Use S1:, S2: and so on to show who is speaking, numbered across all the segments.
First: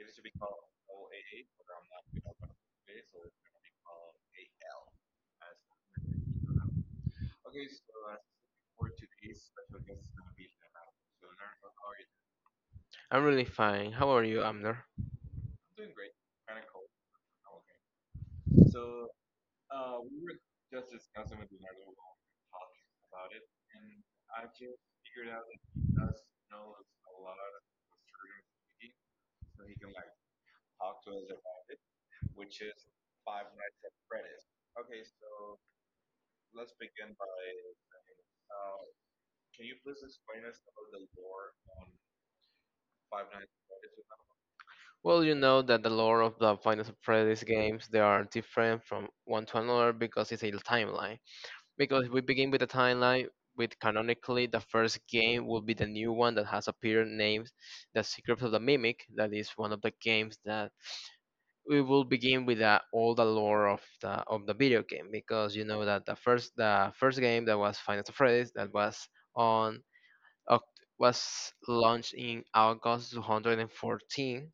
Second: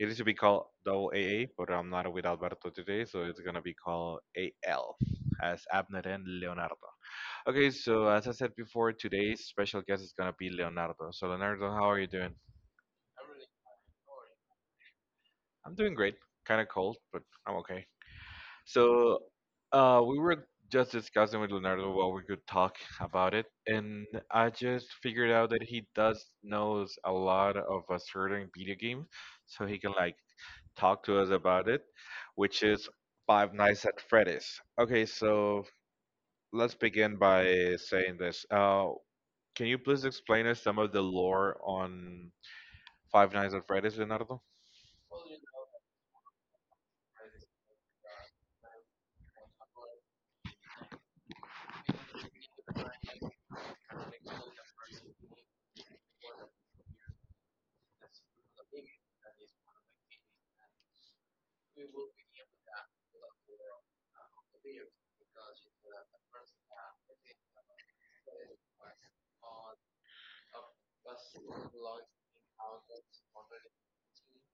S1: It used to be called Double AA, but I'm not with Alberto today, so it's gonna be called AL, as Abner and Leonardo. Okay, so as I said before, today's special guest is gonna be Leonardo. So, Leonardo, how are you doing?
S2: I'm really fine. How are you, Amner?
S1: I'm doing great. Kind of cold, but I'm okay. So we were just discussing with Leonardo what we could talk about it, and I just figured out that he does knows a lot of a certain video game, so he can like talk to us about it, which is Five Nights at Freddy's. Okay, so let's begin by saying this. Can you please explain us some of the lore on Five Nights at Freddy's, Leonardo?
S2: Well, you know that the lore of the Final Fantasy games they are different from one to another because it's a timeline. Because if we begin with the timeline with canonically the first game will be the new one that has appeared named The Secrets of the Mimic. That is one of the games that we will begin with all the lore of the video game because you know that the first game that was Final Fantasy that was on Oct- was launched in August 2014.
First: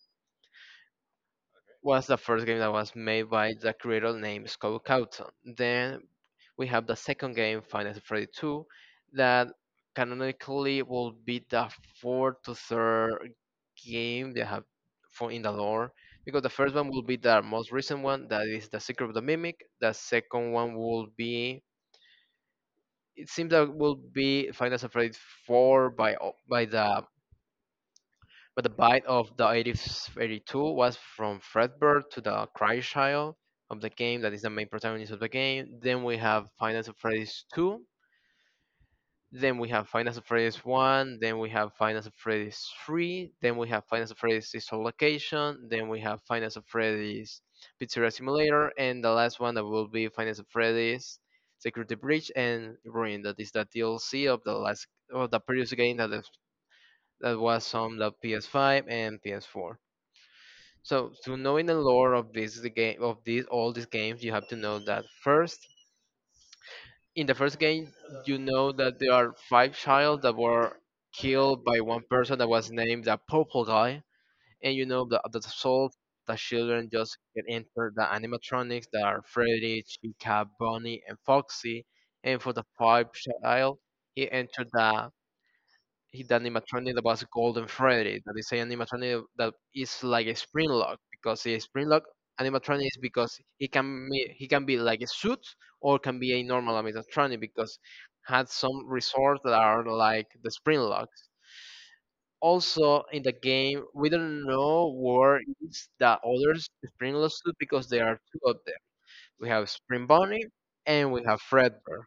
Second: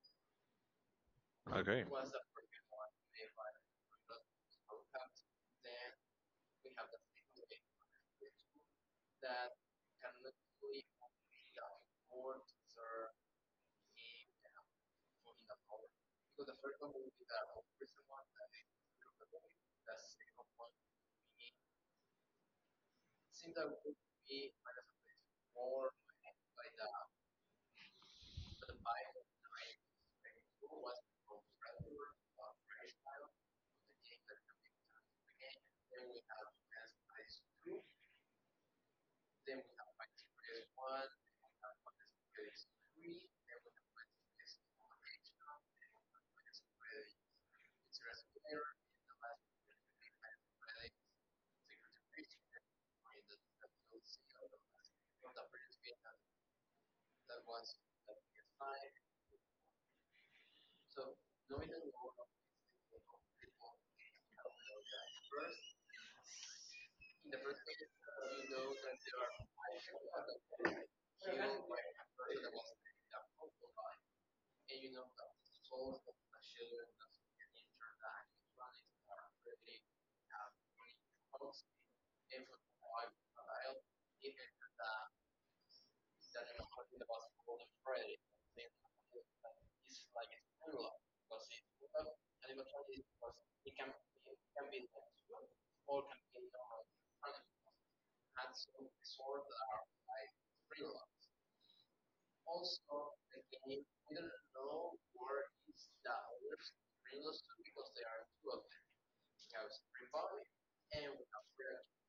S1: Okay.
S2: Was the first game that was made by the creator named Scott Cawthon. Then we have the second game, Final Freddy 2, that canonically will be the fourth to third game they have for in the lore. Because the first one will be the most recent one, that is the Secret of the Mimic. The second one will be it seems that will be Final Freddy 4. By o- by the But the bite of the 82 was from Fredbird to the Cry Child of the game, that is the main protagonist of the game. Then we have Finance of Freddy's 2. Then we have Finance of Freddy's 1. Then we have Finance of Freddy's 3. Then we have Finance of Freddy's Digital Location. Then we have Finance of Freddy's Pizzeria Simulator. And the last one that will be Finance of Freddy's Security Breach and Ruin, that is the DLC of the last of the previous game that is that was on the PS5 and PS4. So, knowing the lore of this the game of these all these games, you have to know that first. In the first game, you know that there are five child that were killed by one person that was named the purple guy, and you know that the children just get entered the animatronics that are Freddy, Chica, Bonnie, and Foxy, and for the five child, he entered the animatronic that was Golden Freddy. That is an animatronic that is like a spring lock because the spring lock animatronic is because he can be like a suit or can be a normal animatronic because had some resorts that are like the spring locks. Also in the game, we don't know where is the other spring lock suit because there are two of them. We have Spring Bunny and we have Fredbear.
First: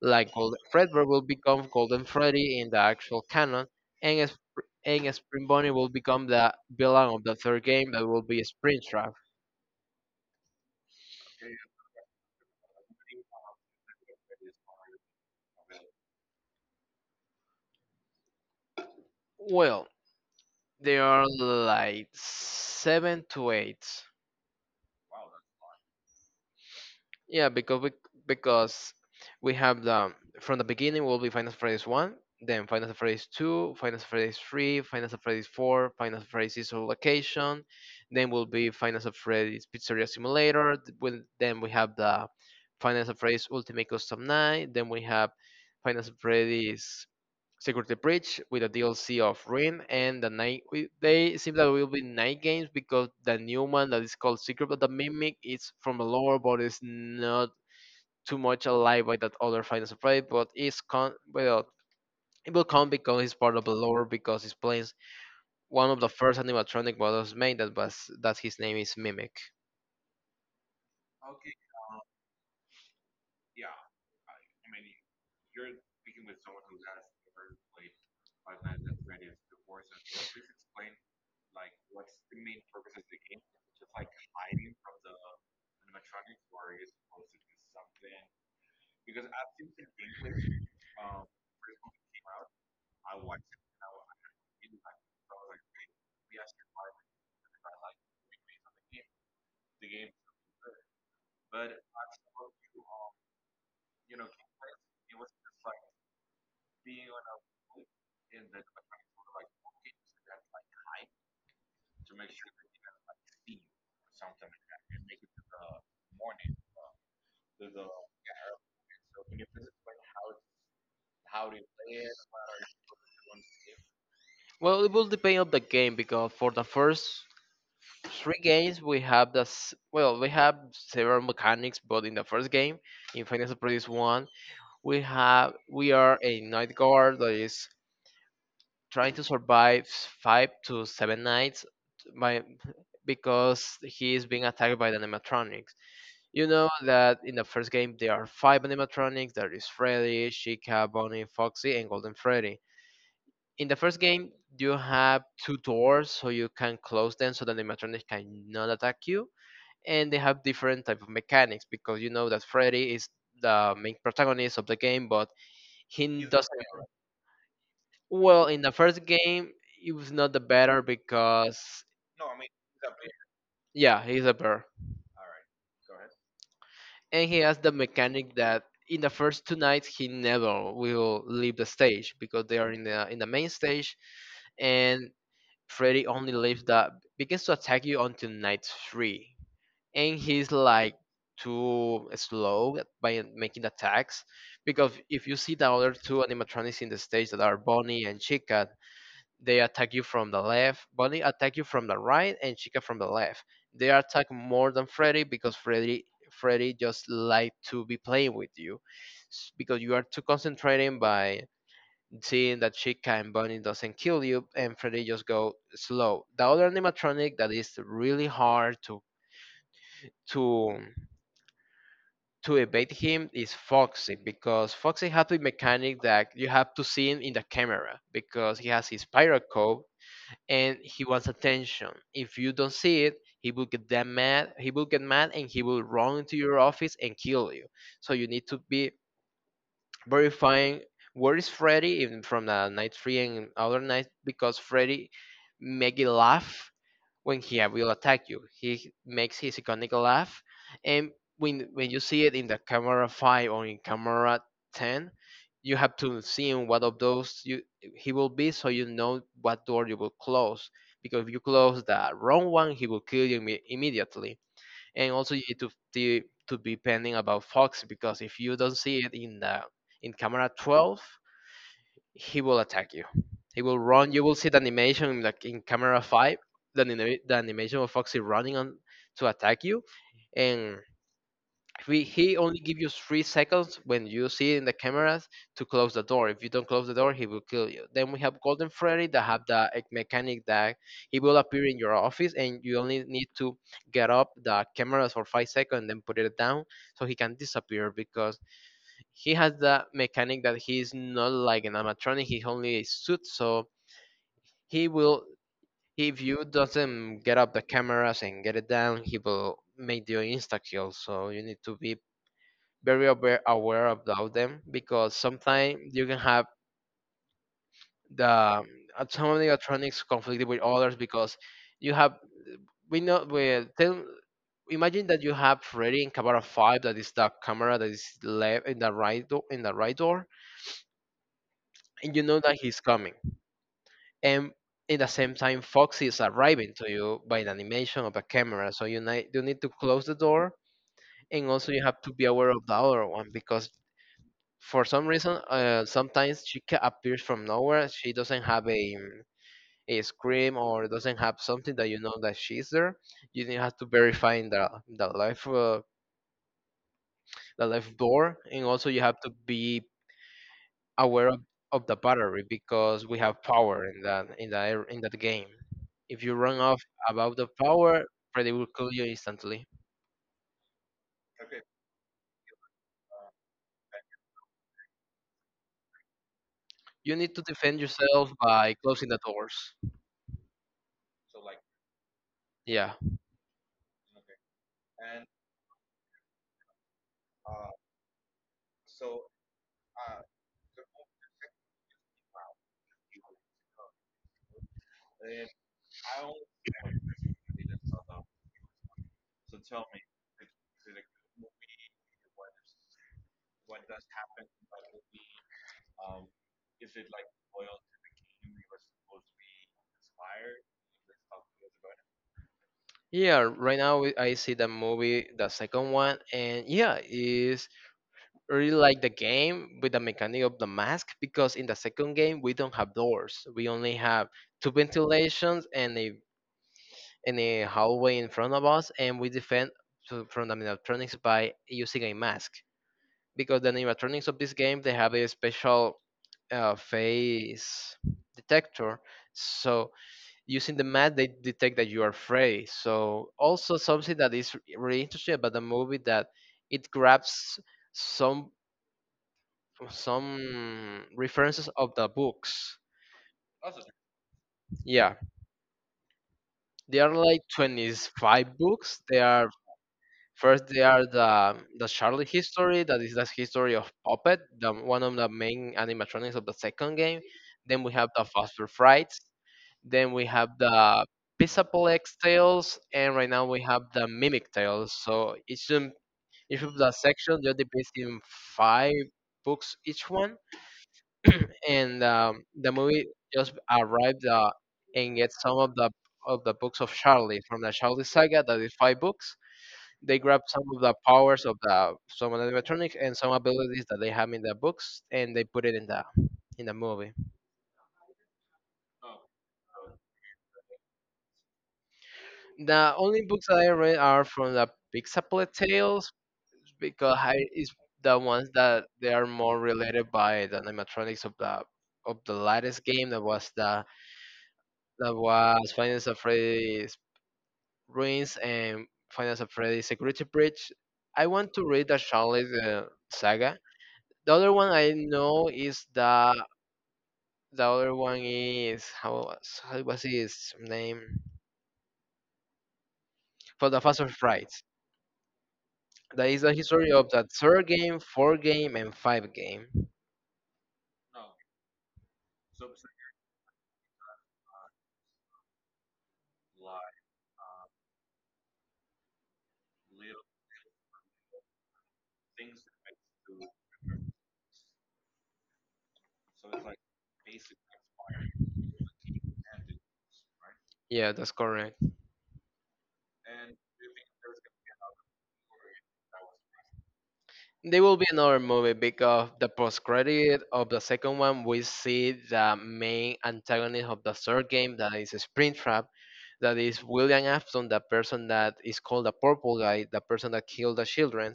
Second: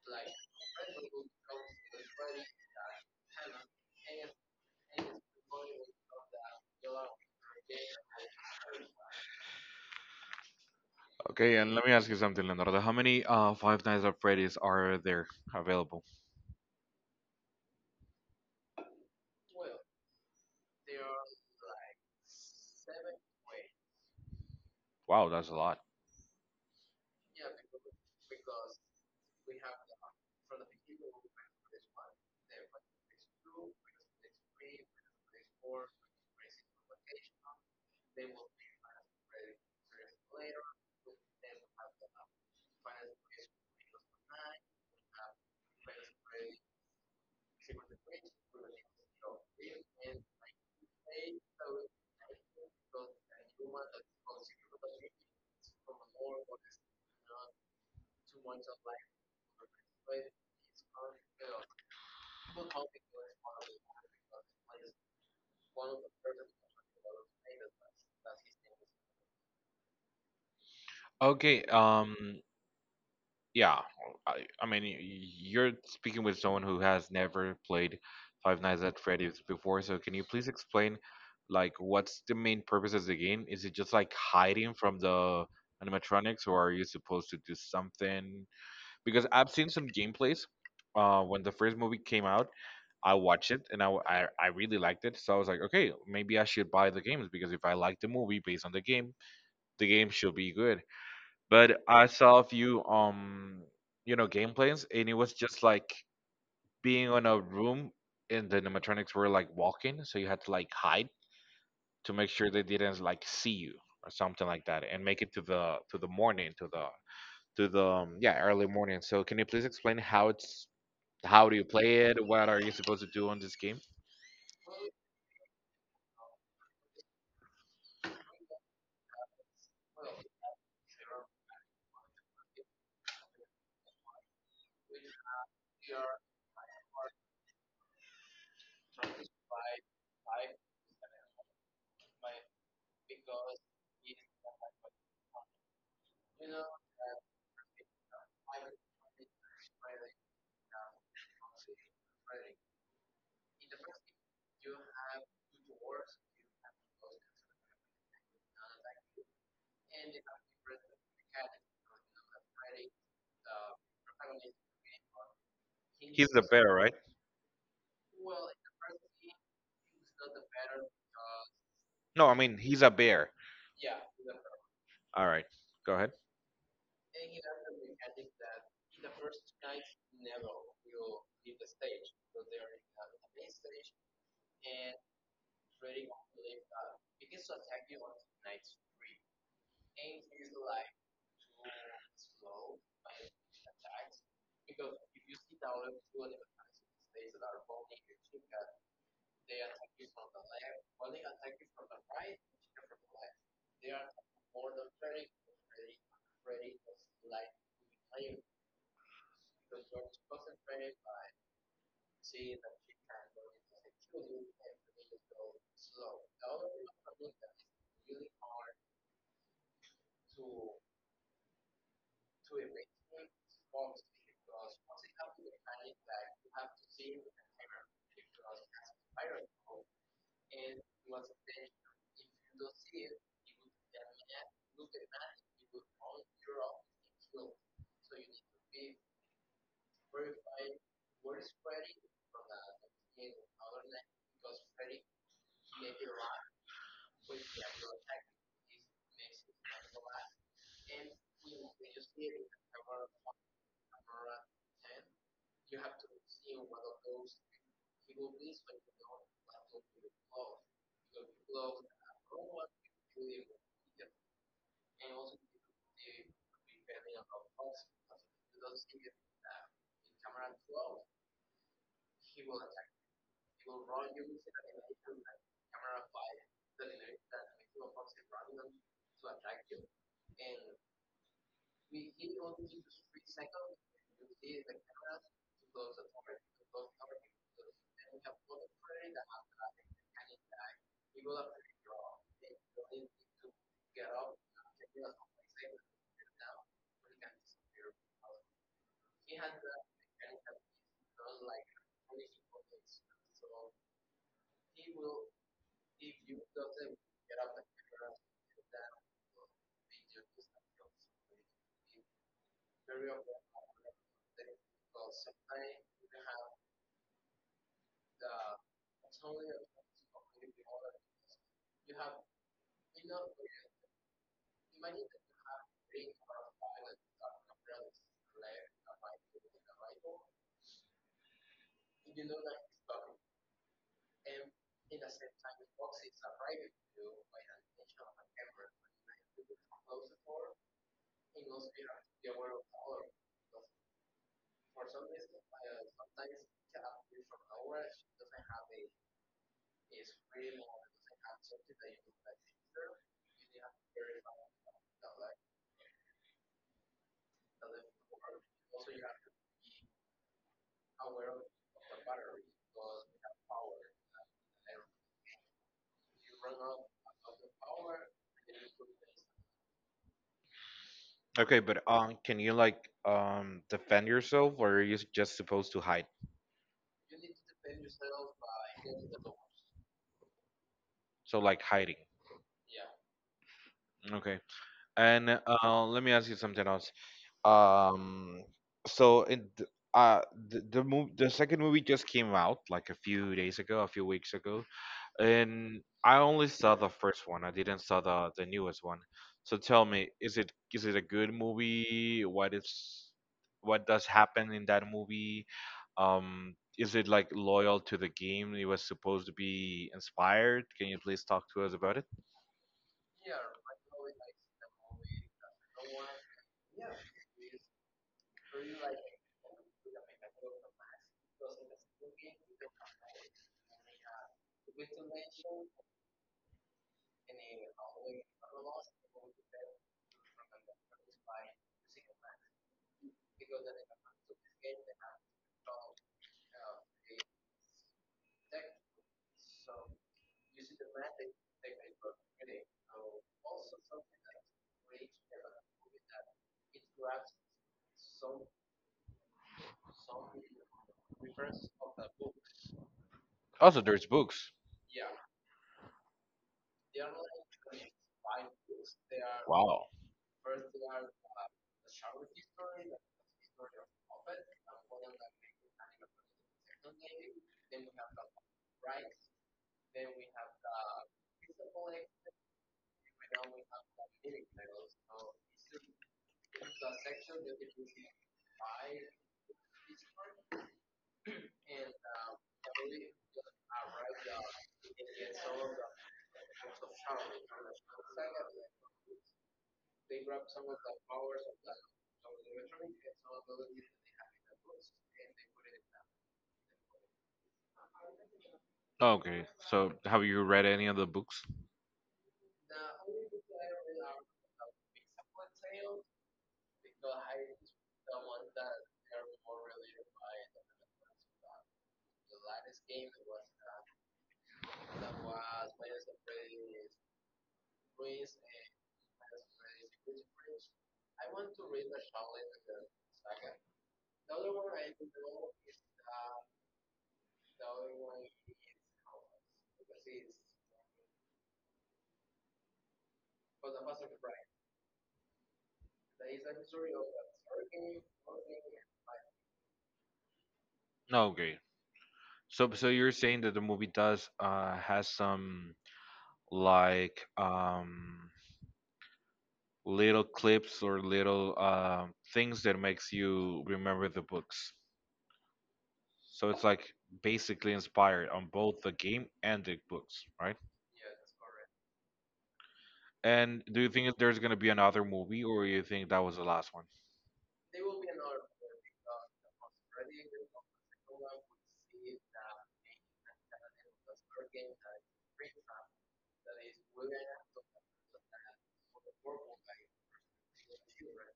S2: Like Golden Fredbear will become Golden Freddy in the actual canon, and Spring Bonnie will become the villain of the third game that will be Springtrap.
S1: Okay, and let me ask you something, Leonardo. How many Five Nights at Freddy's are there available?
S2: Well, there are like seven to eight.
S1: Wow, that's a lot.
S2: Yeah, because we have the from the beginning will be Final Fantasy one, then Final Fantasy two, Final Fantasy three, Final Fantasy four, Final Fantasy Soul Location, then will be Final Fantasy Pizzeria Simulator. Th- When Then we have the Final Fantasy Ultimate Custom Night. Then we have Final Fantasy Security Breach with a DLC of Ruin and the night. They seem that will be night games because the new one that is called Secret but the Mimic is from the lore, but it's not too much alive by that other Final Surprise. But it's con well, it will come because it's part of the lore because it's playing one of the first animatronic models made that his name is Mimic.
S1: Okay, yeah, I mean, you're speaking with someone who has never played Five Nights at Freddy's before, so can you please explain, like, what's the main purpose of the game? Is it just like hiding from the animatronics, or are you supposed to do something? Because I've seen some gameplays, when the first movie came out. I watched it and I really liked it. So I was like, okay, maybe I should buy the games because if I like the movie based on the game should be good. But I saw a few gameplays, and it was just like being on a room and the animatronics were like walking, so you had to like hide to make sure they didn't like see you or something like that, and make it to the morning, to the yeah, early morning. So can you please explain how do you play it? What are you supposed to do on this game?
S2: Well, it will depend on the game because for the first three games we have this well we have several mechanics, but in the first game in Final Surprise 1 we are a night guard that is trying to survive five to seven nights by because he is being attacked by the animatronics. You know that in the first game there are five animatronics. There is Freddy, Chica, Bonnie, Foxy, and Golden Freddy. In the first game, you have two doors so you can close them so the animatronics cannot attack you. And they have different type of mechanics because you know that Freddy is the main protagonist of the game, but he
S1: He's the
S2: doesn't.
S1: bear, right?
S2: Well, in the first game, he was not the better because,
S1: No, I mean he's a bear.
S2: yeah, he's a bear.
S1: All right, go ahead.
S2: And he has the mechanic that in the first two nights he never will leave the stage because they are in the main stage, and Freddy only leaves that begins to attack you until night three, and he's like too slow by making attacks because if you see the other two animatronics in the stage that are Bonnie and Chica. They attack you from the left. Bonnie attack you from the right, and Chica from the left. They attack more than Freddy because Freddy just like to be playing with you, because you are too concentrating by seeing that Chica and Bonnie doesn't kill you, and Freddy just go slow. The other animatronic that is really hard to to evade him is Foxy because Foxy has the mechanic that you have to see him in the camera because he has his pyro code and he wants attention. If you don't see it, he will get that mad. He will get mad, and he will run into your office and kill you. So you need to be verifying where is Freddy in, from the night three and other night, because Freddy make it laugh when he will attack you. He makes his iconic laugh, and when you see it in the camera five or in camera 10, you have to see in what of those you he will be, so you know what door you will close. Because if you close the wrong one, he will kill you immediately, and also you need to be pending about Fox, because if you don't see it in camera 12, he will attack you. He will run. You will see the animation like in camera five, the animation of Foxy running on to attack you, and he only give you 3 seconds when you see in the cameras to close the door. If you don't close the door, he will kill you. Then we have Golden Freddy that have mechanic that he will appear in your office, and you only need to get up the cameras for 5 seconds and then put it down so he can disappear, because he has the mechanic that he is not like an animatronic. He only a suit, so he will. If you doesn't get up the cameras and get it down, he will make you insta kill. So you need to be very aware about them because sometimes you can have the some of the electronics conflicted with others because you have we know we tell imagine that you have ready in camera five that is the camera that is left in the right door and you know that he's coming, and in the same time Foxy is arriving to you by the animation of the camera, so you need to close the door, and also you have to be aware of the other one because for some reason, sometimes she appears from nowhere. She doesn't have a scream or doesn't have something that you know that she's there. Have to verify in the life door, and also you have to be aware of the battery because we have power in that in that game. If you run off about the power, Freddy will kill you instantly.
S1: Okay, but can you like defend yourself, or are you just supposed to hide?
S2: You need to defend yourself by closing the doors.
S1: So like hiding.
S2: Yeah.
S1: Okay, and let me ask you something else. Um, so uh the second movie just came out like a few days ago, a few weeks ago. And I only saw the first one. I didn't saw the newest one. So tell me, is it a good movie? What does happen in that movie? Is it like loyal to the game it was supposed to be inspired? Can you please talk to us about it?
S2: Yeah, right now I see the movie, the second one, and yeah, is really like the game with the mechanic of the mask because in the second game we don't have doors. We only have two ventilations and a hallway in front of us, and we defend from the animatronics by using a mask because the animatronics of this game they have a special face detector, so using the math they detect that you are afraid, so also something that is really interesting about the movie, that it grabs some some references of the books.
S1: Also, there's books.
S2: Yeah, they are like 25 books. They are
S1: Wow.
S2: First, they are the Charlie history, that is the history of puppet, the one of the main animatronics of the second game. Then we have the Fossil Frights. Then we have the Pisaplex Tails, and right now we have the Mimic Tails. So each of the section just depicts in five books each one, and the movie just arrived and get some of the books of Charlie from the Charlie saga. That is five books. They grab some of the powers of the some of the animatronics and some abilities that they have in the books, and they put it in the movie.
S1: Okay. So have you read any of the books?
S2: The only books that I read are from the Pixaplet Tales, because height is the ones that they are more related by the animatronics of the latest game that was Finance of Freddy's Ruins and Finance of Freddy's Security Breach. I want to read the Charlotte saga. The other one I know is the other one is how was his name for the Fast of Frights. That is the history of the third game, fourth game, and five game.
S1: No, okay. So you're saying that the movie does has some like little clips or little things that makes you remember the books. So it's like basically inspired on both the game and the books, right?
S2: Yeah, that's correct.
S1: And do you think that there's gonna be another movie, or you think that was the last one?
S2: There will be another movie because the post credit of the second one, we see the main antagonist of the third game, that is Springtrap, that is William Afton, the person that is called the Purple Guy, the person that killed the children.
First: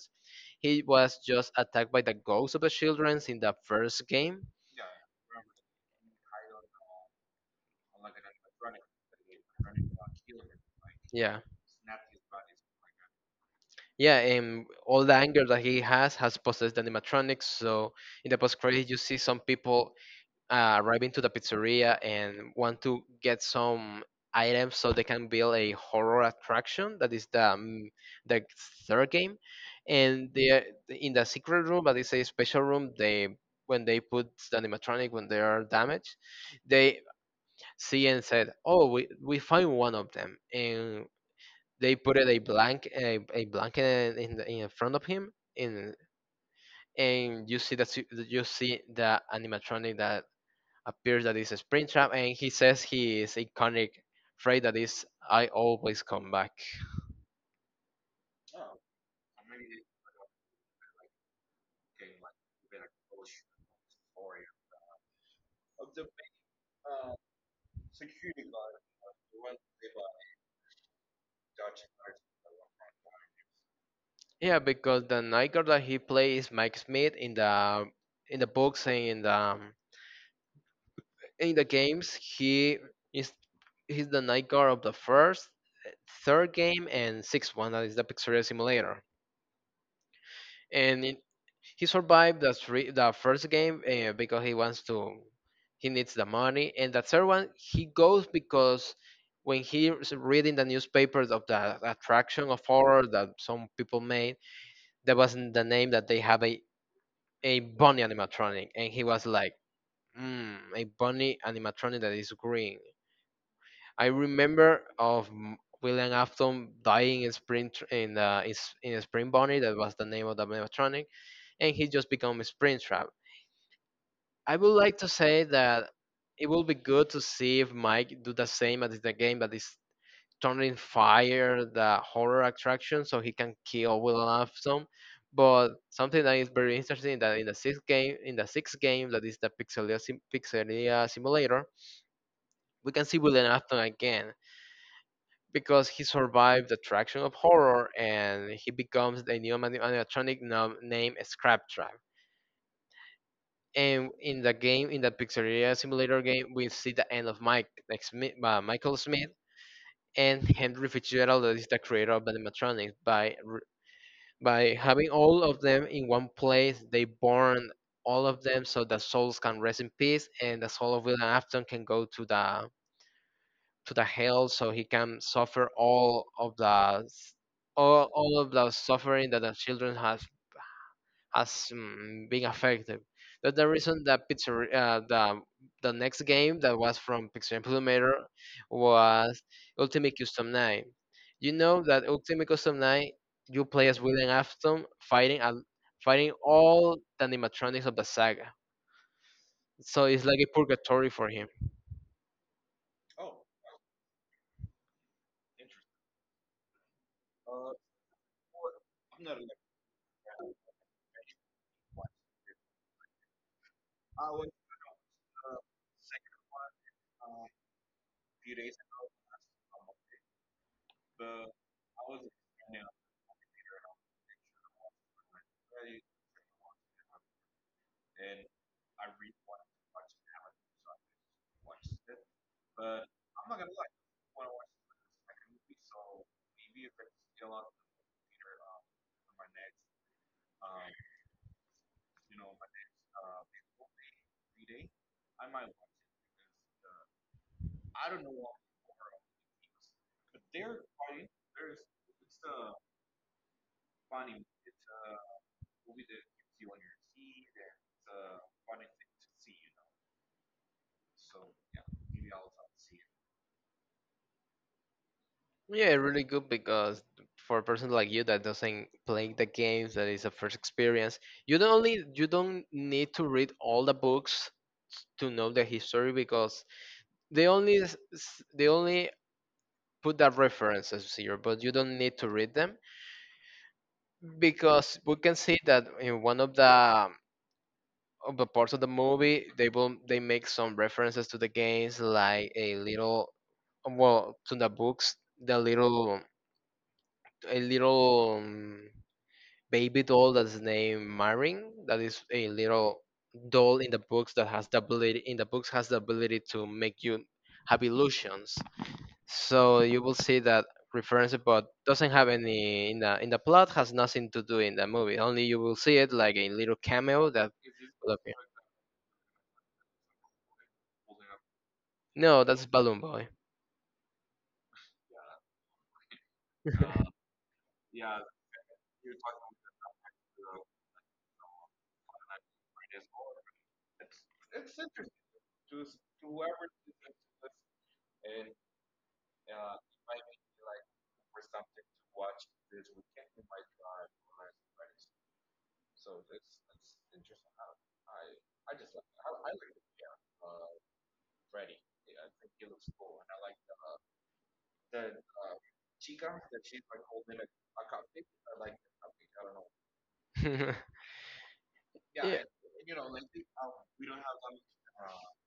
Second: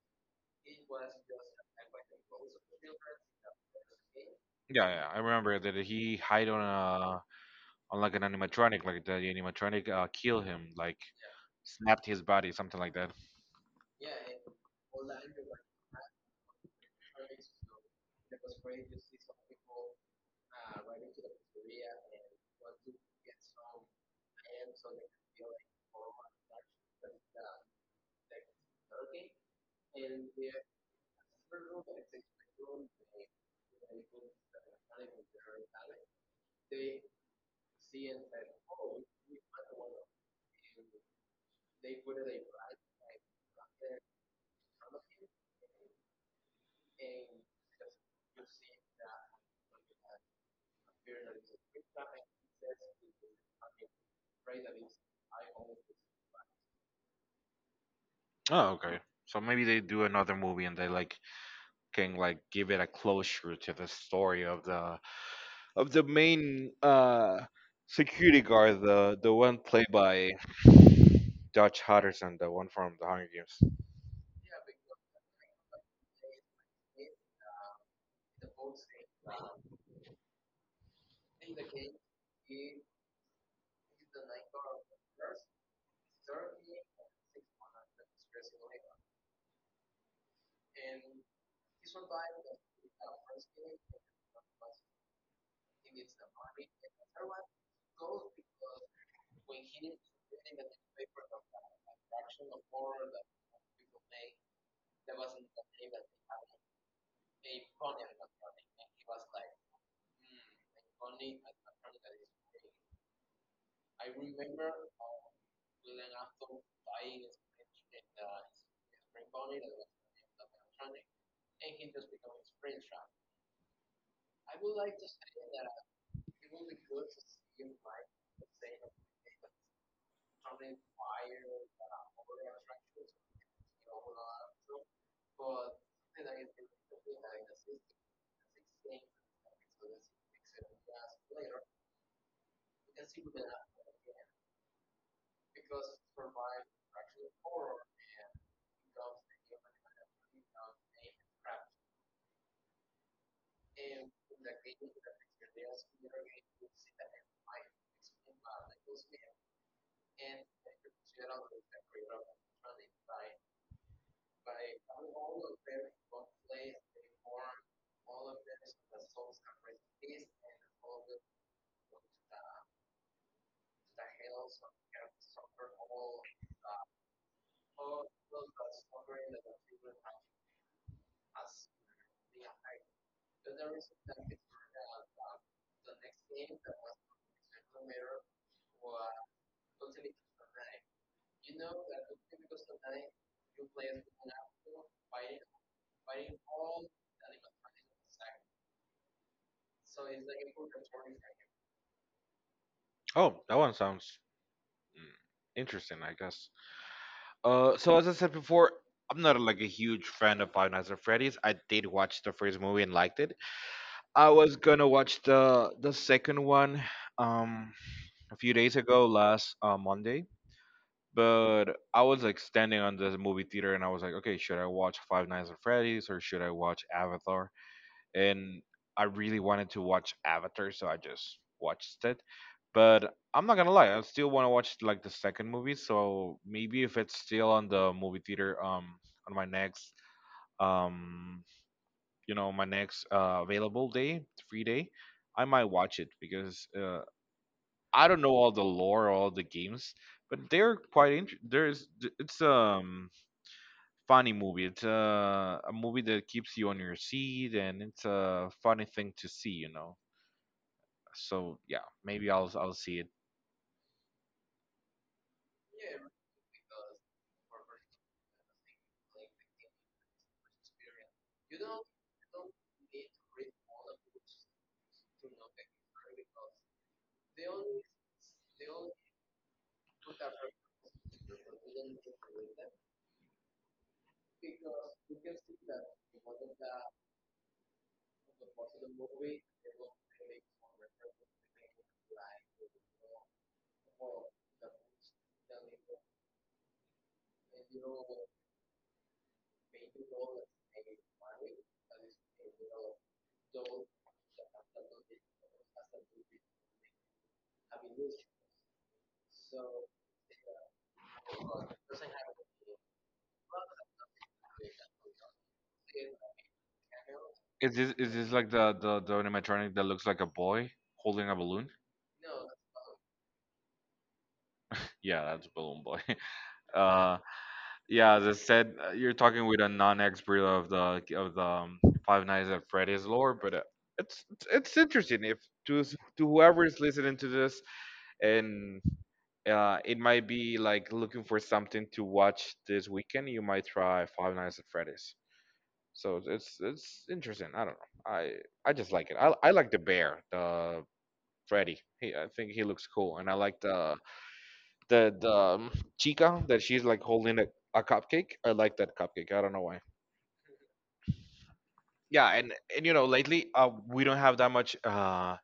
S2: He was just attacked by the ghosts of the children in the first game.
S1: Yeah, yeah, I remember that he hide on a on like an animatronic, like the animatronic kill him, like
S2: Yeah,
S1: snapped his body, something like that.
S2: yeah, and all the anger that he has possessed the animatronics. So in the post credit, you see some people arriving to the pizzeria and want to get some items so they can build a horror attraction that is the third game, and the in the secret room, but it's a special room. They, when they put the animatronic when they are damaged, they see and said, oh, we find one of them, and they put it a blank a blanket in the, in front of him in, and you see the animatronic that appears that it's a Springtrap, and he says his iconic phrase that is "I always come back."
S1: Oh, okay. So maybe they do another movie and they like can like give it a closure to the story of the main security guard, the one played by Dutch Hutcherson, the one from The Hunger Games.
S2: Yeah, because the Nightguard that he plays, Mike Smith, in the books and in the games, he is he's the Nightguard of the first, third game, and sixth one that is the Pizzeria Simulator. And it, he survived the three, the first game because he wants to he needs the money, and the third one he goes because when he's reading the newspapers of the attraction of horror that some people made, that wasn't the name that they have a bunny animatronic, and he was like a bunny animatronic that is green. I remember of William Afton dying in Spring Tr- in, S- in Spring Bonnie. That was the name of the animatronic, and he just become a Springtrap. I would like to say that it will be good to see if Mike do the same as the game, that is turning fire the horror attraction so he can kill William Afton. But something that is very interesting that in the sixth game, in the sixth game, that is the Pixelia simulator, we can see William Afton again because he survived the attraction of horror, and he becomes the new animatronic named Scraptrap. And in the game, in the Pizzeria Simulator game, we see the end of Mike, like Smith, Michael Smith, and Henry Fitzgerald, that is the creator of the animatronics. By having all of them in one place, they burn all of them so the souls can rest in peace, and the soul of William Afton can go to the hell so he can suffer all of the suffering that the children has been affected. That's the reason that Pizzer the next game that was from Pixel Implementer was Ultimate Custom 9. You know that Ultimate Custom 9 you play as William Afton fighting and fighting all the animatronics of the saga. So it's like a purgatory for him.
S1: Oh, that one sounds mm, interesting, I guess. So as I said before, I'm not like a huge fan of Five Nights at Freddy's. I did watch the first movie and liked it. I was gonna watch the second one um a few days ago, last Monday. But I was like standing on the movie theater and I was like, okay, should I watch Five Nights at Freddy's or should I watch Avatar? And I really wanted to watch Avatar, so I just watched it. But I'm not gonna lie, I still want to watch like the second movie. So maybe if it's still on the movie theater, on my next, um, you know, my next available day, free day, I might watch it because I don't know all the lore, all the games, but they're quite interesting. It's funny movie. It's a movie that keeps you on your seat, and it's a funny thing to see. So yeah, maybe I'll see it.
S2: Yeah, really good because for a person like you that doesn't play the games, that is a first experience, you don't only you don't need to read all the books to know the history because they only put the references here, but you don't need to read them because we can see that in one of the parts of the movie they will they make some references to the games like a little, well, to the books, the little, a little baby doll that's named Marin. That is a little doll in the books that has the ability, in the books has the ability, to make you have illusions. So you will see that reference, but doesn't have any in the plot, has nothing to do in the movie. Only you will see it like a little cameo that
S1: Is this
S2: will
S1: is
S2: appear.
S1: this like the animatronic that looks like a boy holding a balloon?
S2: No, that's Balloon Boy.
S1: Yeah, that's Balloon Boy. Uh, Yeah, as I said, you're talking with a non-expert of the like, of the Five Nights at Freddy's lore, but it's interesting if to whoever is listening to this, and it might be like looking for something to watch this weekend. You might try Five Nights at Freddy's. So it's interesting. I don't know. I just like it. I like the bear, the Freddy. He, I think he looks cool, and I like the Chica, that she's like holding a cupcake. I like that cupcake. I don't know why.
S2: Yeah.
S1: Yeah, and lately, we don't have that much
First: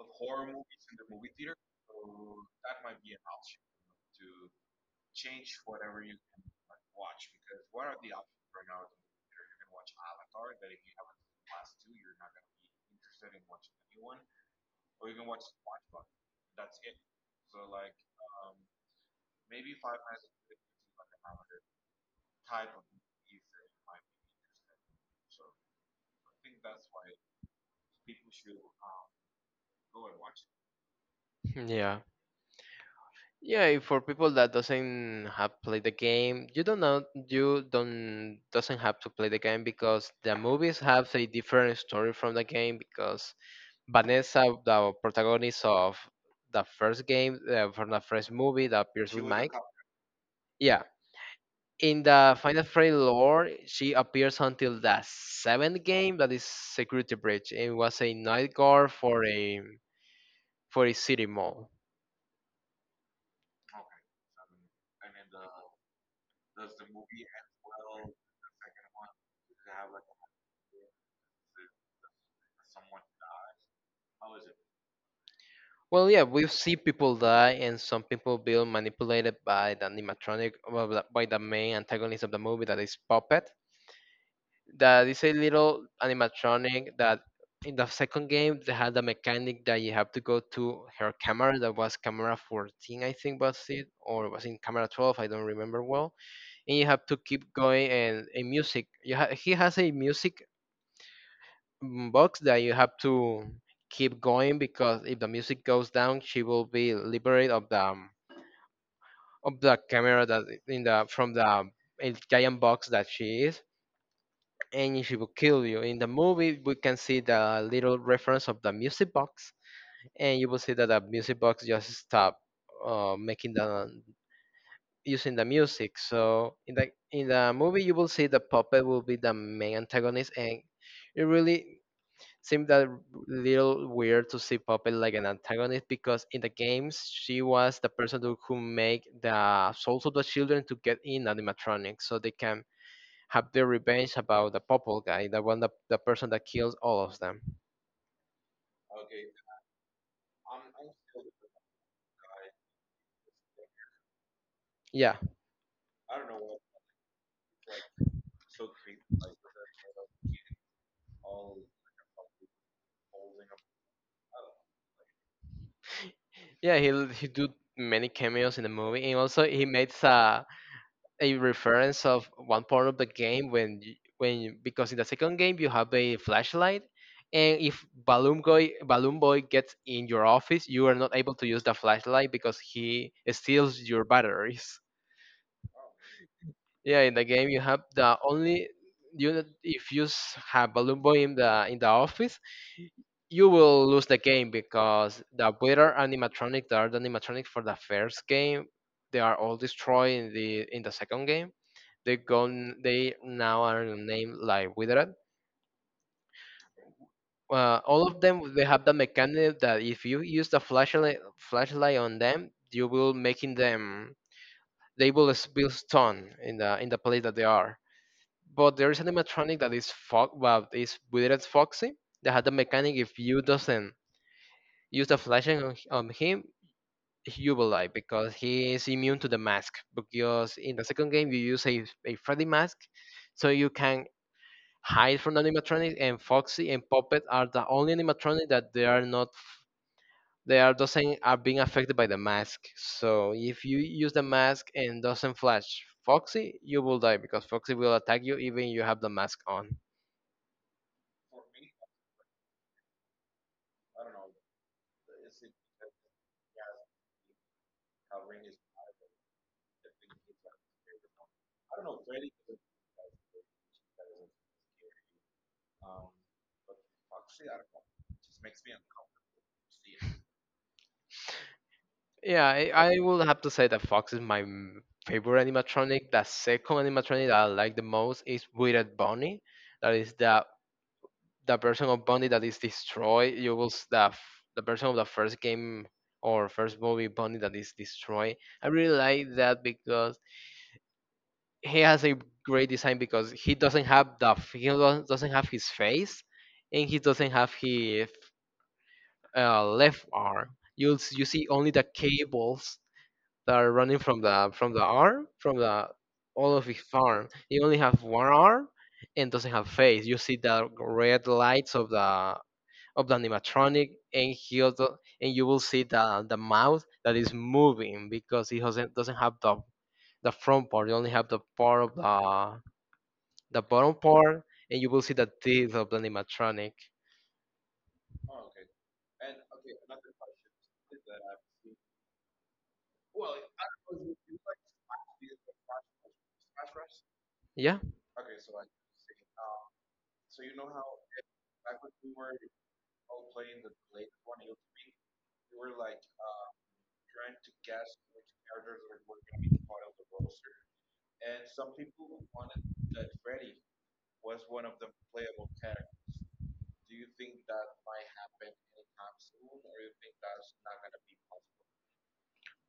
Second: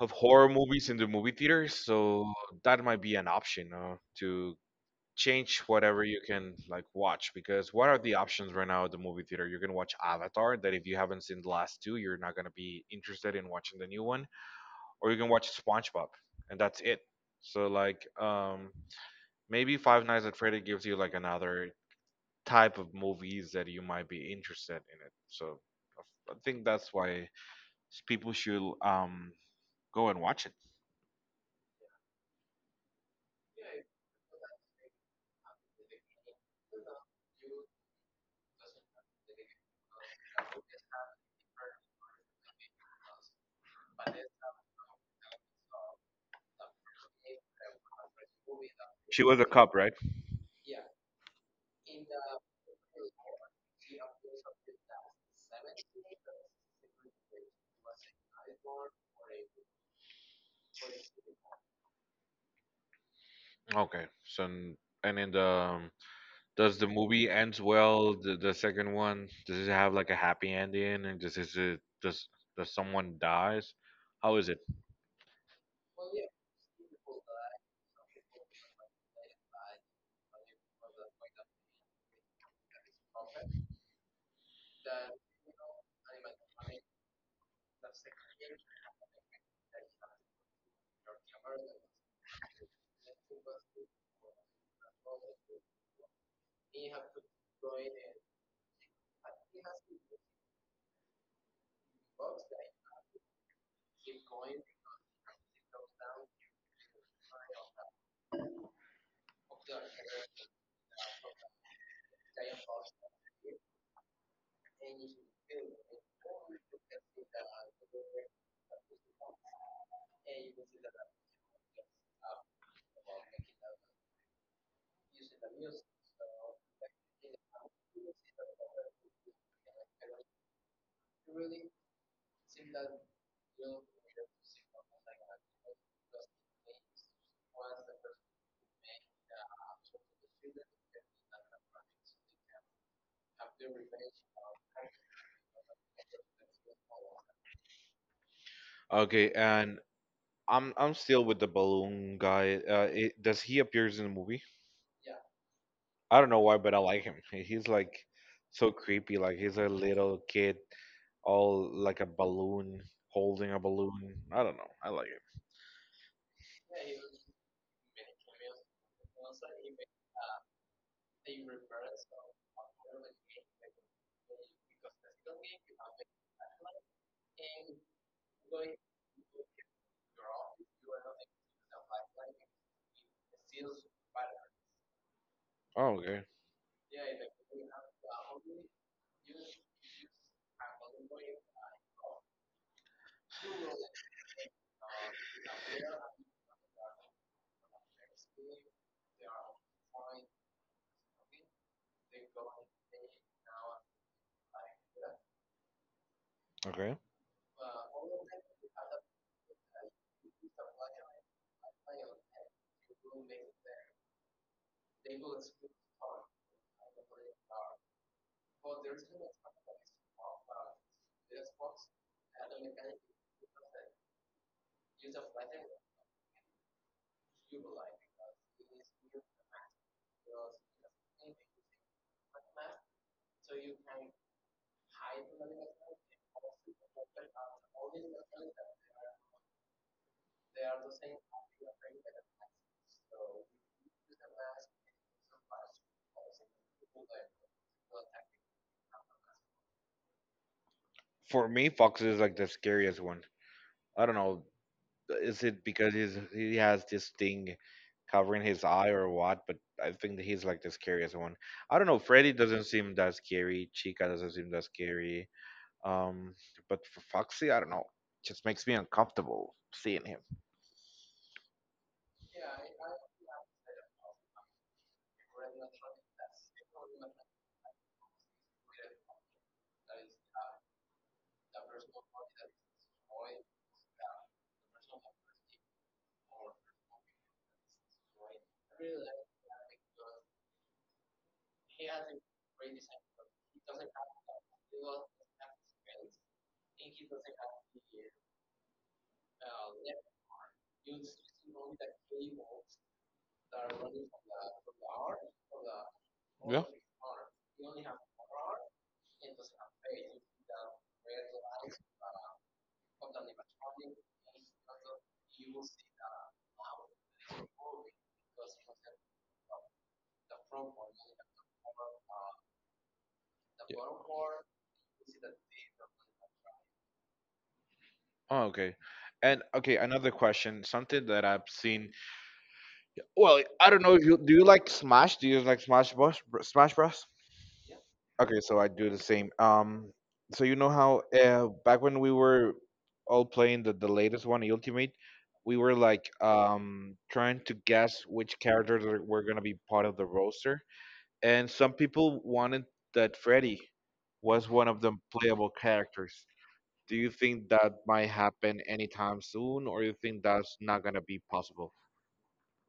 S1: of horror movies in the movie theater, so that might be an option, to change whatever you can like watch. Because what are the options right now at the movie theater? You can watch Avatar. That, if you haven't seen the last two, you're not going to be interested in watching the new one. Or you can watch SpongeBob, and that's it. So like, maybe Five Nights at Freddy gives you like another type of movies that you might be interested in it. So I think that's why, people should go and watch it.
S2: Yeah. Yeah, if for people that doesn't have played the game, you don't know you don't doesn't have to play the game because the movies have a different story from the game because Vanessa, the protagonist of the first game from the first movie that appears with
S1: She was a
S2: Mike.
S1: cop, right?
S2: Yeah, in the Final Freddy lore, she appears until the seventh game that is Security Breach. It was a night guard for a city mall.
S1: Okay, so and in the does the movie ends well? The second one, does it have like a happy ending? And does someone dies? How is it?
S2: Well, yeah, we see people die and some people being manipulated by the animatronic, well, the- by the main antagonist of the movie, that is Puppet. That is a little animatronic that in the second game they had a mechanic that you have to go to her camera that was camera 14, I think was it, or it was in camera 12, I don't remember well. And you have to keep going and a music, he has a music box that you have to keep going because if the music goes down, she will be liberated of the camera that in the from the giant box that she is, and she will kill you. In the movie, we can see the little reference of the music box, and you will see that the music box just stop making the using the music. So in the movie, you will see the puppet will be the main antagonist, and it really seemed a little weird to see Puppet like an antagonist because in the games she was the person who make the souls of the children to get in animatronics so they can have their revenge about the Popple guy, the one that the person that kills all of them.
S1: Okay, and I'm still with the balloon guy. Does he appears in the movie?
S2: Yeah,
S1: I don't know why, but I like him. He's like so creepy. Like he's a little kid, all like a balloon, holding a balloon. I don't know. I like him.
S2: yeah, he did many cameos in the movie, and also he made a reference of one part of the game when because in the second game you have a flashlight, and if Balloon Boy gets in your office you are not able to use the flashlight because he steals your batteries.
S1: Oh, okay.
S2: Yeah, in the game you have the only you if you have Balloon Boy in the office, you will lose the game because the better animatronic, the art animatronic for the first game, they are all destroyed in the second game. They gone. They now are named like Withered.
S1: Okay.
S2: All of them they have the mechanic that if you use the flashlight on them, you will making them. Be stunned in the place that they are. But there is an animatronic that is is weird as Foxy that had the mechanic if you doesn't use the flashing on him, you will die because he is immune to the mask. Because in the second game you use a Freddy mask, so you can hide from the animatronic, and Foxy and Puppet are the only animatronic that they are not they are doesn't are being affected by the mask. So if you use the mask and doesn't flash Foxy, you will die because Foxy will attack you even you have the mask on.
S1: For me, Fox is like the scariest one. I don't know. Is it because he has this thing covering his eye or what? But I think that he's like the scariest one. I don't know. Freddy doesn't seem that scary. Chica doesn't seem that scary. Um, but for Foxy, I don't know. Just makes me uncomfortable seeing him.
S2: Yeah, I will have to say that Fox is my favorite animatronic. The second animatronic that I like the most is Withered Bunny. That is the version of Bunny that is destroyed. You will s- the f- The version of the first game or first movie Bunny that is destroyed. I really like that because he has a great design because he doesn't have his face, and he doesn't have his left arm. You see only the cables that are running from the arm from the all of his arm. He only have one arm and doesn't have face. You see the red lights of the animatronic, and he also, and you will see the mouth that is moving because he doesn't have the front part. You only have the part of the bottom part, and you will see the teeth of the animatronic.
S1: Oh, okay. And okay, another question. Something that I've seen. Well, I don't know if you do you like Smash? Do you like Smash Bros? Smash Bros?
S2: Yeah.
S1: Okay, so I do the same. So you know how back when we were all playing the latest one, Ultimate, we were like trying to guess which characters were gonna be part of the roster, and some people wanted that Freddy was one of the playable characters. Do you think that might happen anytime soon, or you think that's not gonna be possible?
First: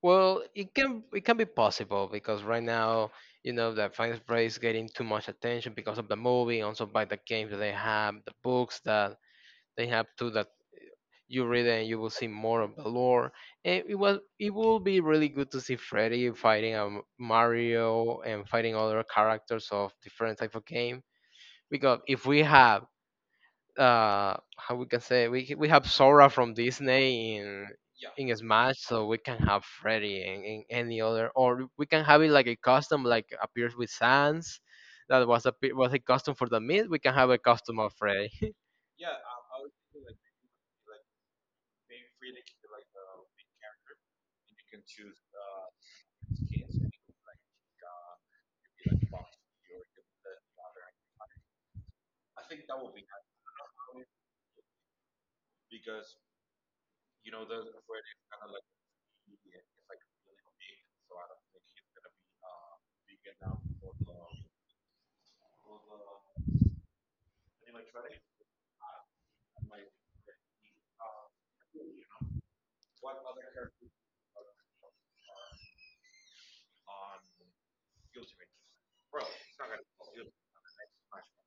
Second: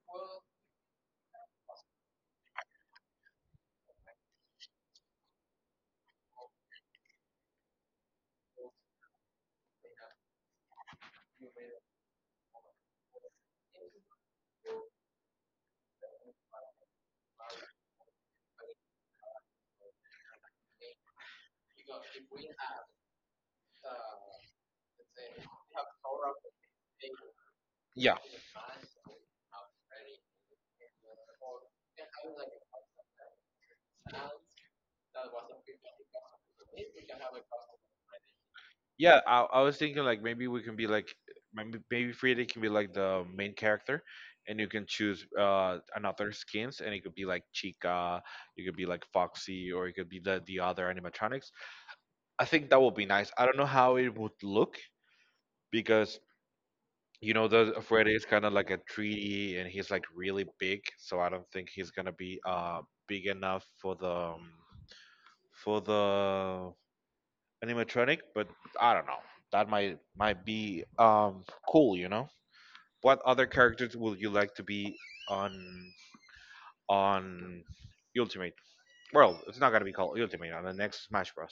S2: Well, it can be possible because right now, you know, the finance race getting too much attention because of the movie, also by the games that they have, the books that they have too that you read it and you will see more of the lore. And it will be really good to see Freddy fighting Mario and fighting other characters of different type of game because if we have how we can say we c- we have Sora from Disney
S1: Yeah.
S2: in Smash, so we can have Freddy in any other, or we can have it like a custom, like appears with Sans. That was a custom for the mid. We can have a custom of Freddy.
S1: Yeah, I was thinking like, maybe we can be like, maybe Frieda can be like the main character, and you can choose another skins, and it could be like Chica, you could be like Foxy, or it could be the other animatronics. I think that would be nice. I don't know how it would look because you know the Frieda is kind of like a 3D, and he's like really big, so I don't think he's gonna be big enough for the for the animatronic, but I don't know. That might be cool. What other characters would you like to be on on Ultimate? Well, it's not gonna be called Ultimate on the next Smash Bros.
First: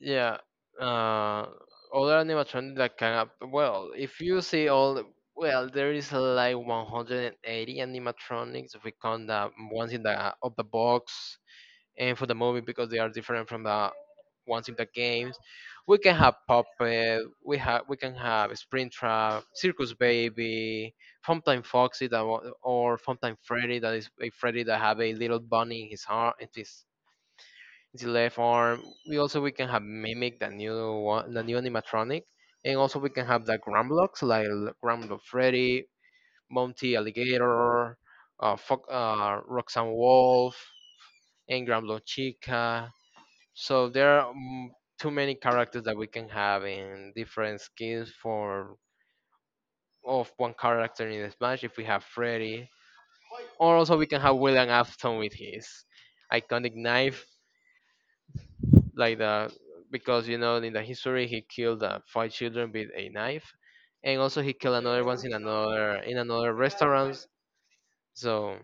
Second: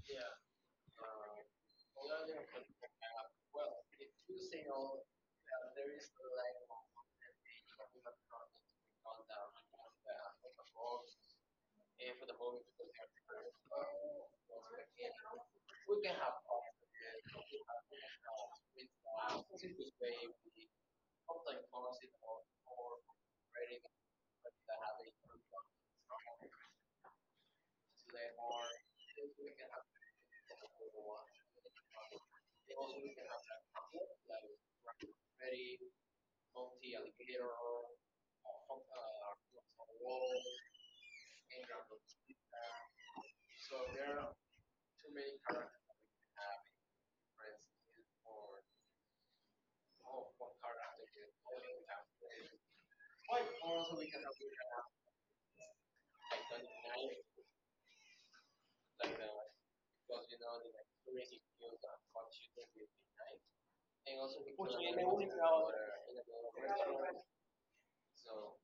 S2: Yeah. Uh, other animatronic that if you see well, there is like 180 animatronics if we count the ones in the out of the box and for the movie because they are different from the ones in the games. We can have Puppet, we can have Springtrap, Circus Baby, Funtime Foxy that wa- or Funtime Freddy that is a Freddy that have a little bunny in his arm in his left arm. We can have Mimic, the new animatronic. And also we can have the Grumblocks like Grumblock Freddy, Monty Alligator, Fox, Roxanne Wolf, and Grumblock Chica, so there are too many characters that we can have in different skins for of one character in Smash if we have Freddy. Or also we can have William Afton with his iconic knife, like the, because you know in the history he killed five children with a knife, and also he killed another ones in another restaurants. So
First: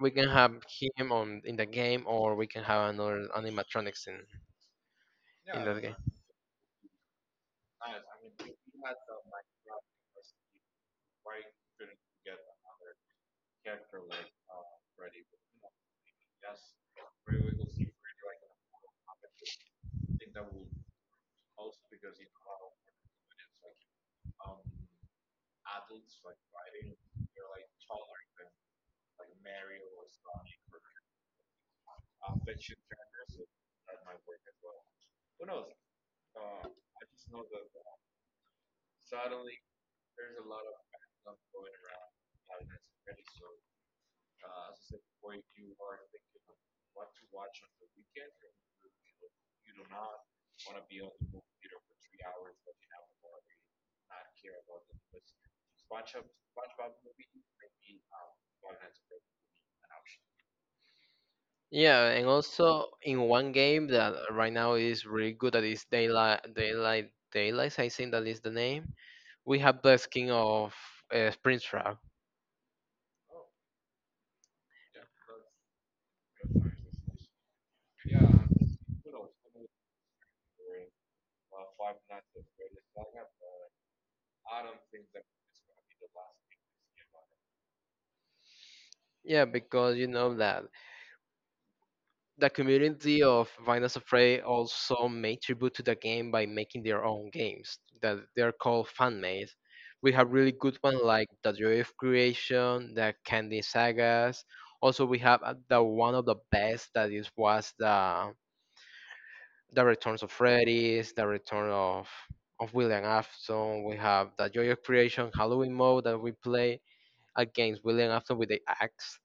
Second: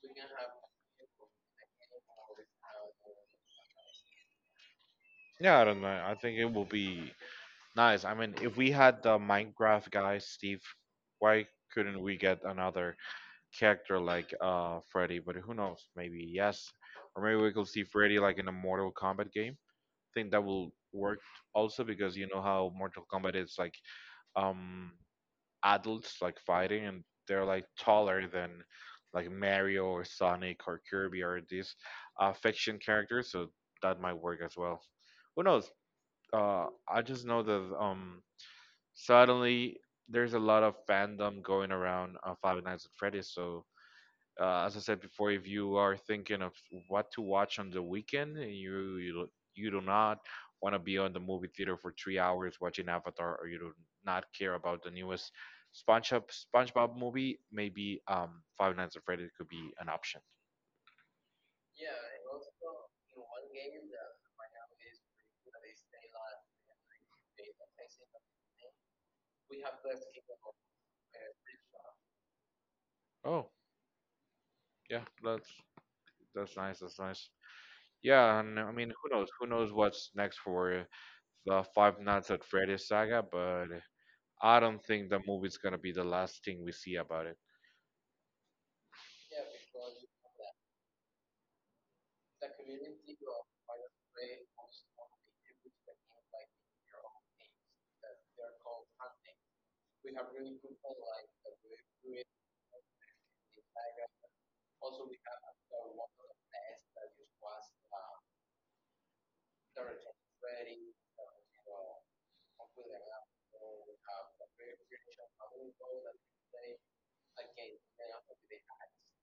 S2: we can have him on in the game, or we can have another animatronics
S1: Yeah, I
S2: in
S1: don't
S2: that
S1: know.
S2: game.
S1: I think it will be nice. I mean, if we had the Minecraft guy, Steve, why couldn't we get another character like Freddy? But who knows? Maybe yes, or maybe we could see Freddy like in a Mortal Kombat game. Think that will work also, because you know how Mortal Kombat is like um adults like fighting and they're like taller than like Mario or Sonic or Kirby or these fiction characters, so that might work as well. Who knows? I just know that suddenly there's a lot of fandom going around Five Nights at Freddy's, so as I said before, if you are thinking of what to watch on the weekend, and you do not want to be on the movie theater for 3 hours watching Avatar, or you do not care about the newest SpongeBob SpongeBob movie, maybe Five Nights at Freddy's could be an option.
S2: Yeah, and also in one game that right now is really good, that is Daylight, I think that is the name. We have the skin of Springtrap.
S1: Oh, yeah, that's nice. That's nice. Yeah, and I mean, who knows? Who knows what's next for the Five Nights at Freddy's saga? But I don't think the movie's gonna be the last thing we see about it.
S2: Yeah, because you know that the community of Finance of Prey also made tribute to the game by making their own games that they're called fan made. We have really good ones like the Joy of Creation, the Candy Sagas. Also, we have the one of the best that is was the returns of Freddy's, the return of William Afton. We have the Joy of Creation Halloween mode that we play against William Afton with the axe.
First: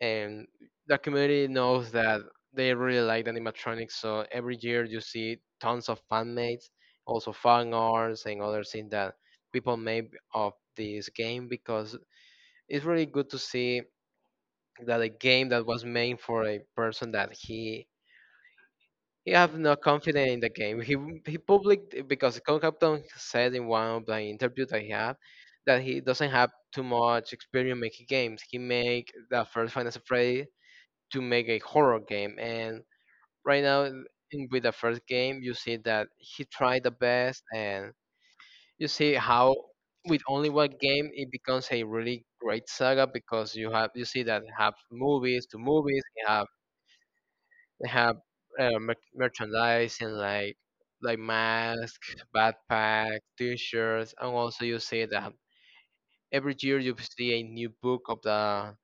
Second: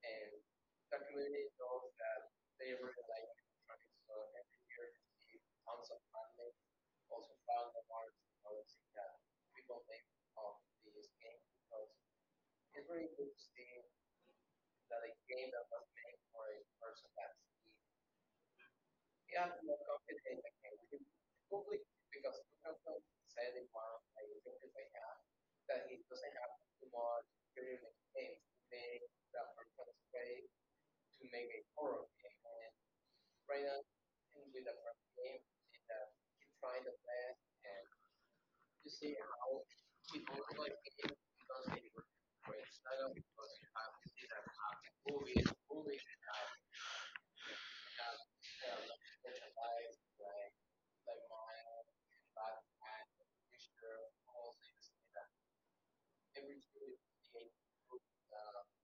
S2: And the community knows that they really like the animatronics, so every year you see tons of fan mates, also fan arts and other things that people made of this game, because it's really good to see that a game that was made for a person that he have no confidence in the game. He public because Concapton said in one of the interviews that he had that he doesn't have too much experience making games. He make the first Final Fantasy to make a horror game, and right now in, with the first game, you see that he tried the best, and you see how with only one game it becomes a really great saga, because you see that have movies to movies, you have they have merchandise and like masks, backpacks, t-shirts, and also you see that every year you see a new book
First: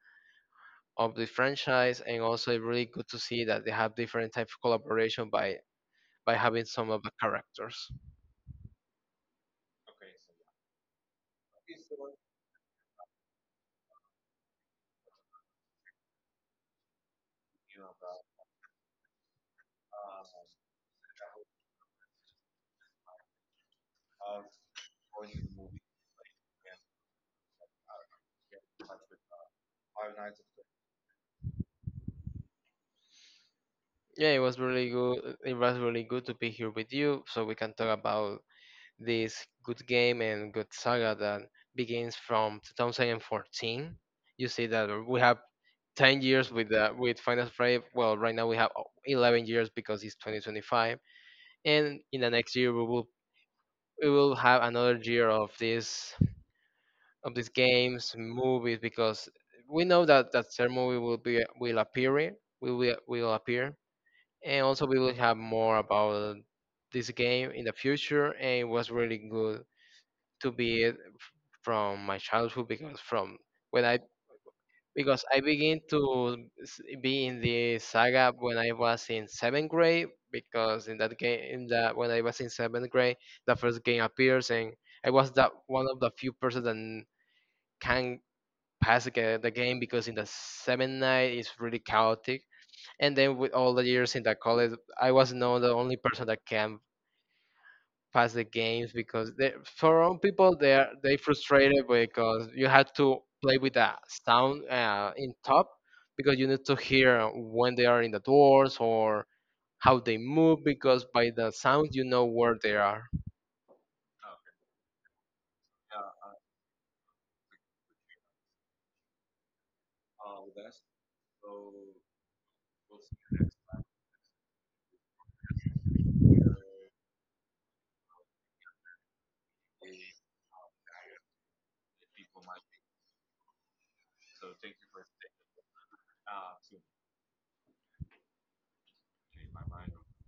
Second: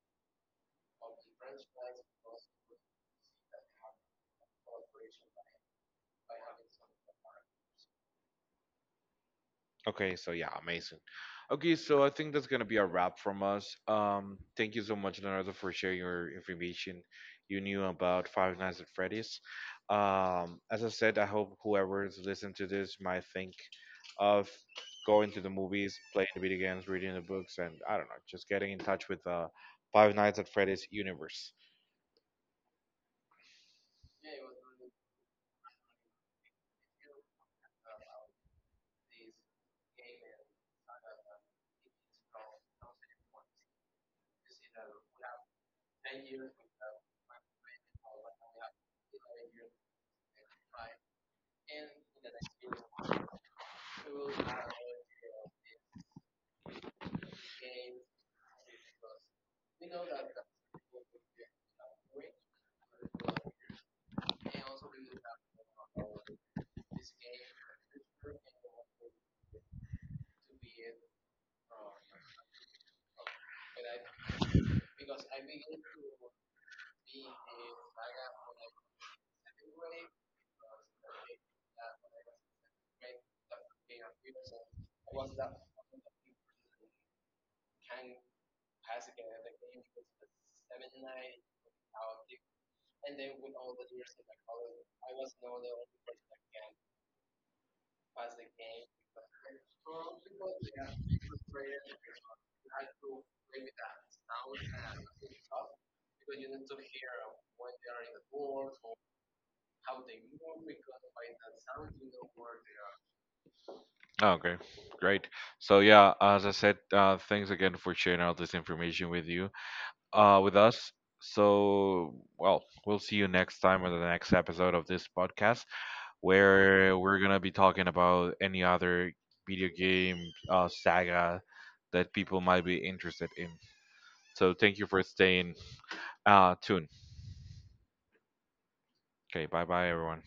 S2: of the franchise, and also it's really good to see that they have different type of collaboration by having some of the characters.
S1: Okay, so yeah, amazing. Okay, so I think that's gonna be a wrap from us. Thank you so much, Leonardo, for sharing your information you knew about Five Nights at Freddy's. As I said, I hope whoever's listening to this might think of going to the movies, playing the video games, reading the books, and I don't know, just getting in touch with the Five Nights at Freddy's universe.
S2: Yeah, it was really good. It was really good to be here with you, so we can talk about this good game and good saga that begins from 2014. You see that we have 10 years with Final Fantasy. Well, right now we have 11 years because it's 2025, and in the next year we will have another year of this of these games, movies, because we know that that third movie will be will appear, and also we will have more about this game in the future. And it was really good to be from my childhood, because from when I because I begin to be in the saga when I was in seventh grade, because in that game in that when I was in seventh grade the first game appears, and I was that one of the few persons that can pass the game, because in the seventh night it's really chaotic, and then with all the years in the college I was now the only person that can pass the games, because they, for some people they are they frustrated, because you have to play with the sound in top, because you need to hear when they are in the doors or how they move, because by the sound you know where they are.
S1: Okay, great. So yeah, as I said, thanks again for sharing all this information with you. With us. So, well, we'll see you next time on the next episode of this podcast where we're going to be talking about any other video game saga that people might be interested in. So, thank you for staying tuned. Okay, bye bye, everyone.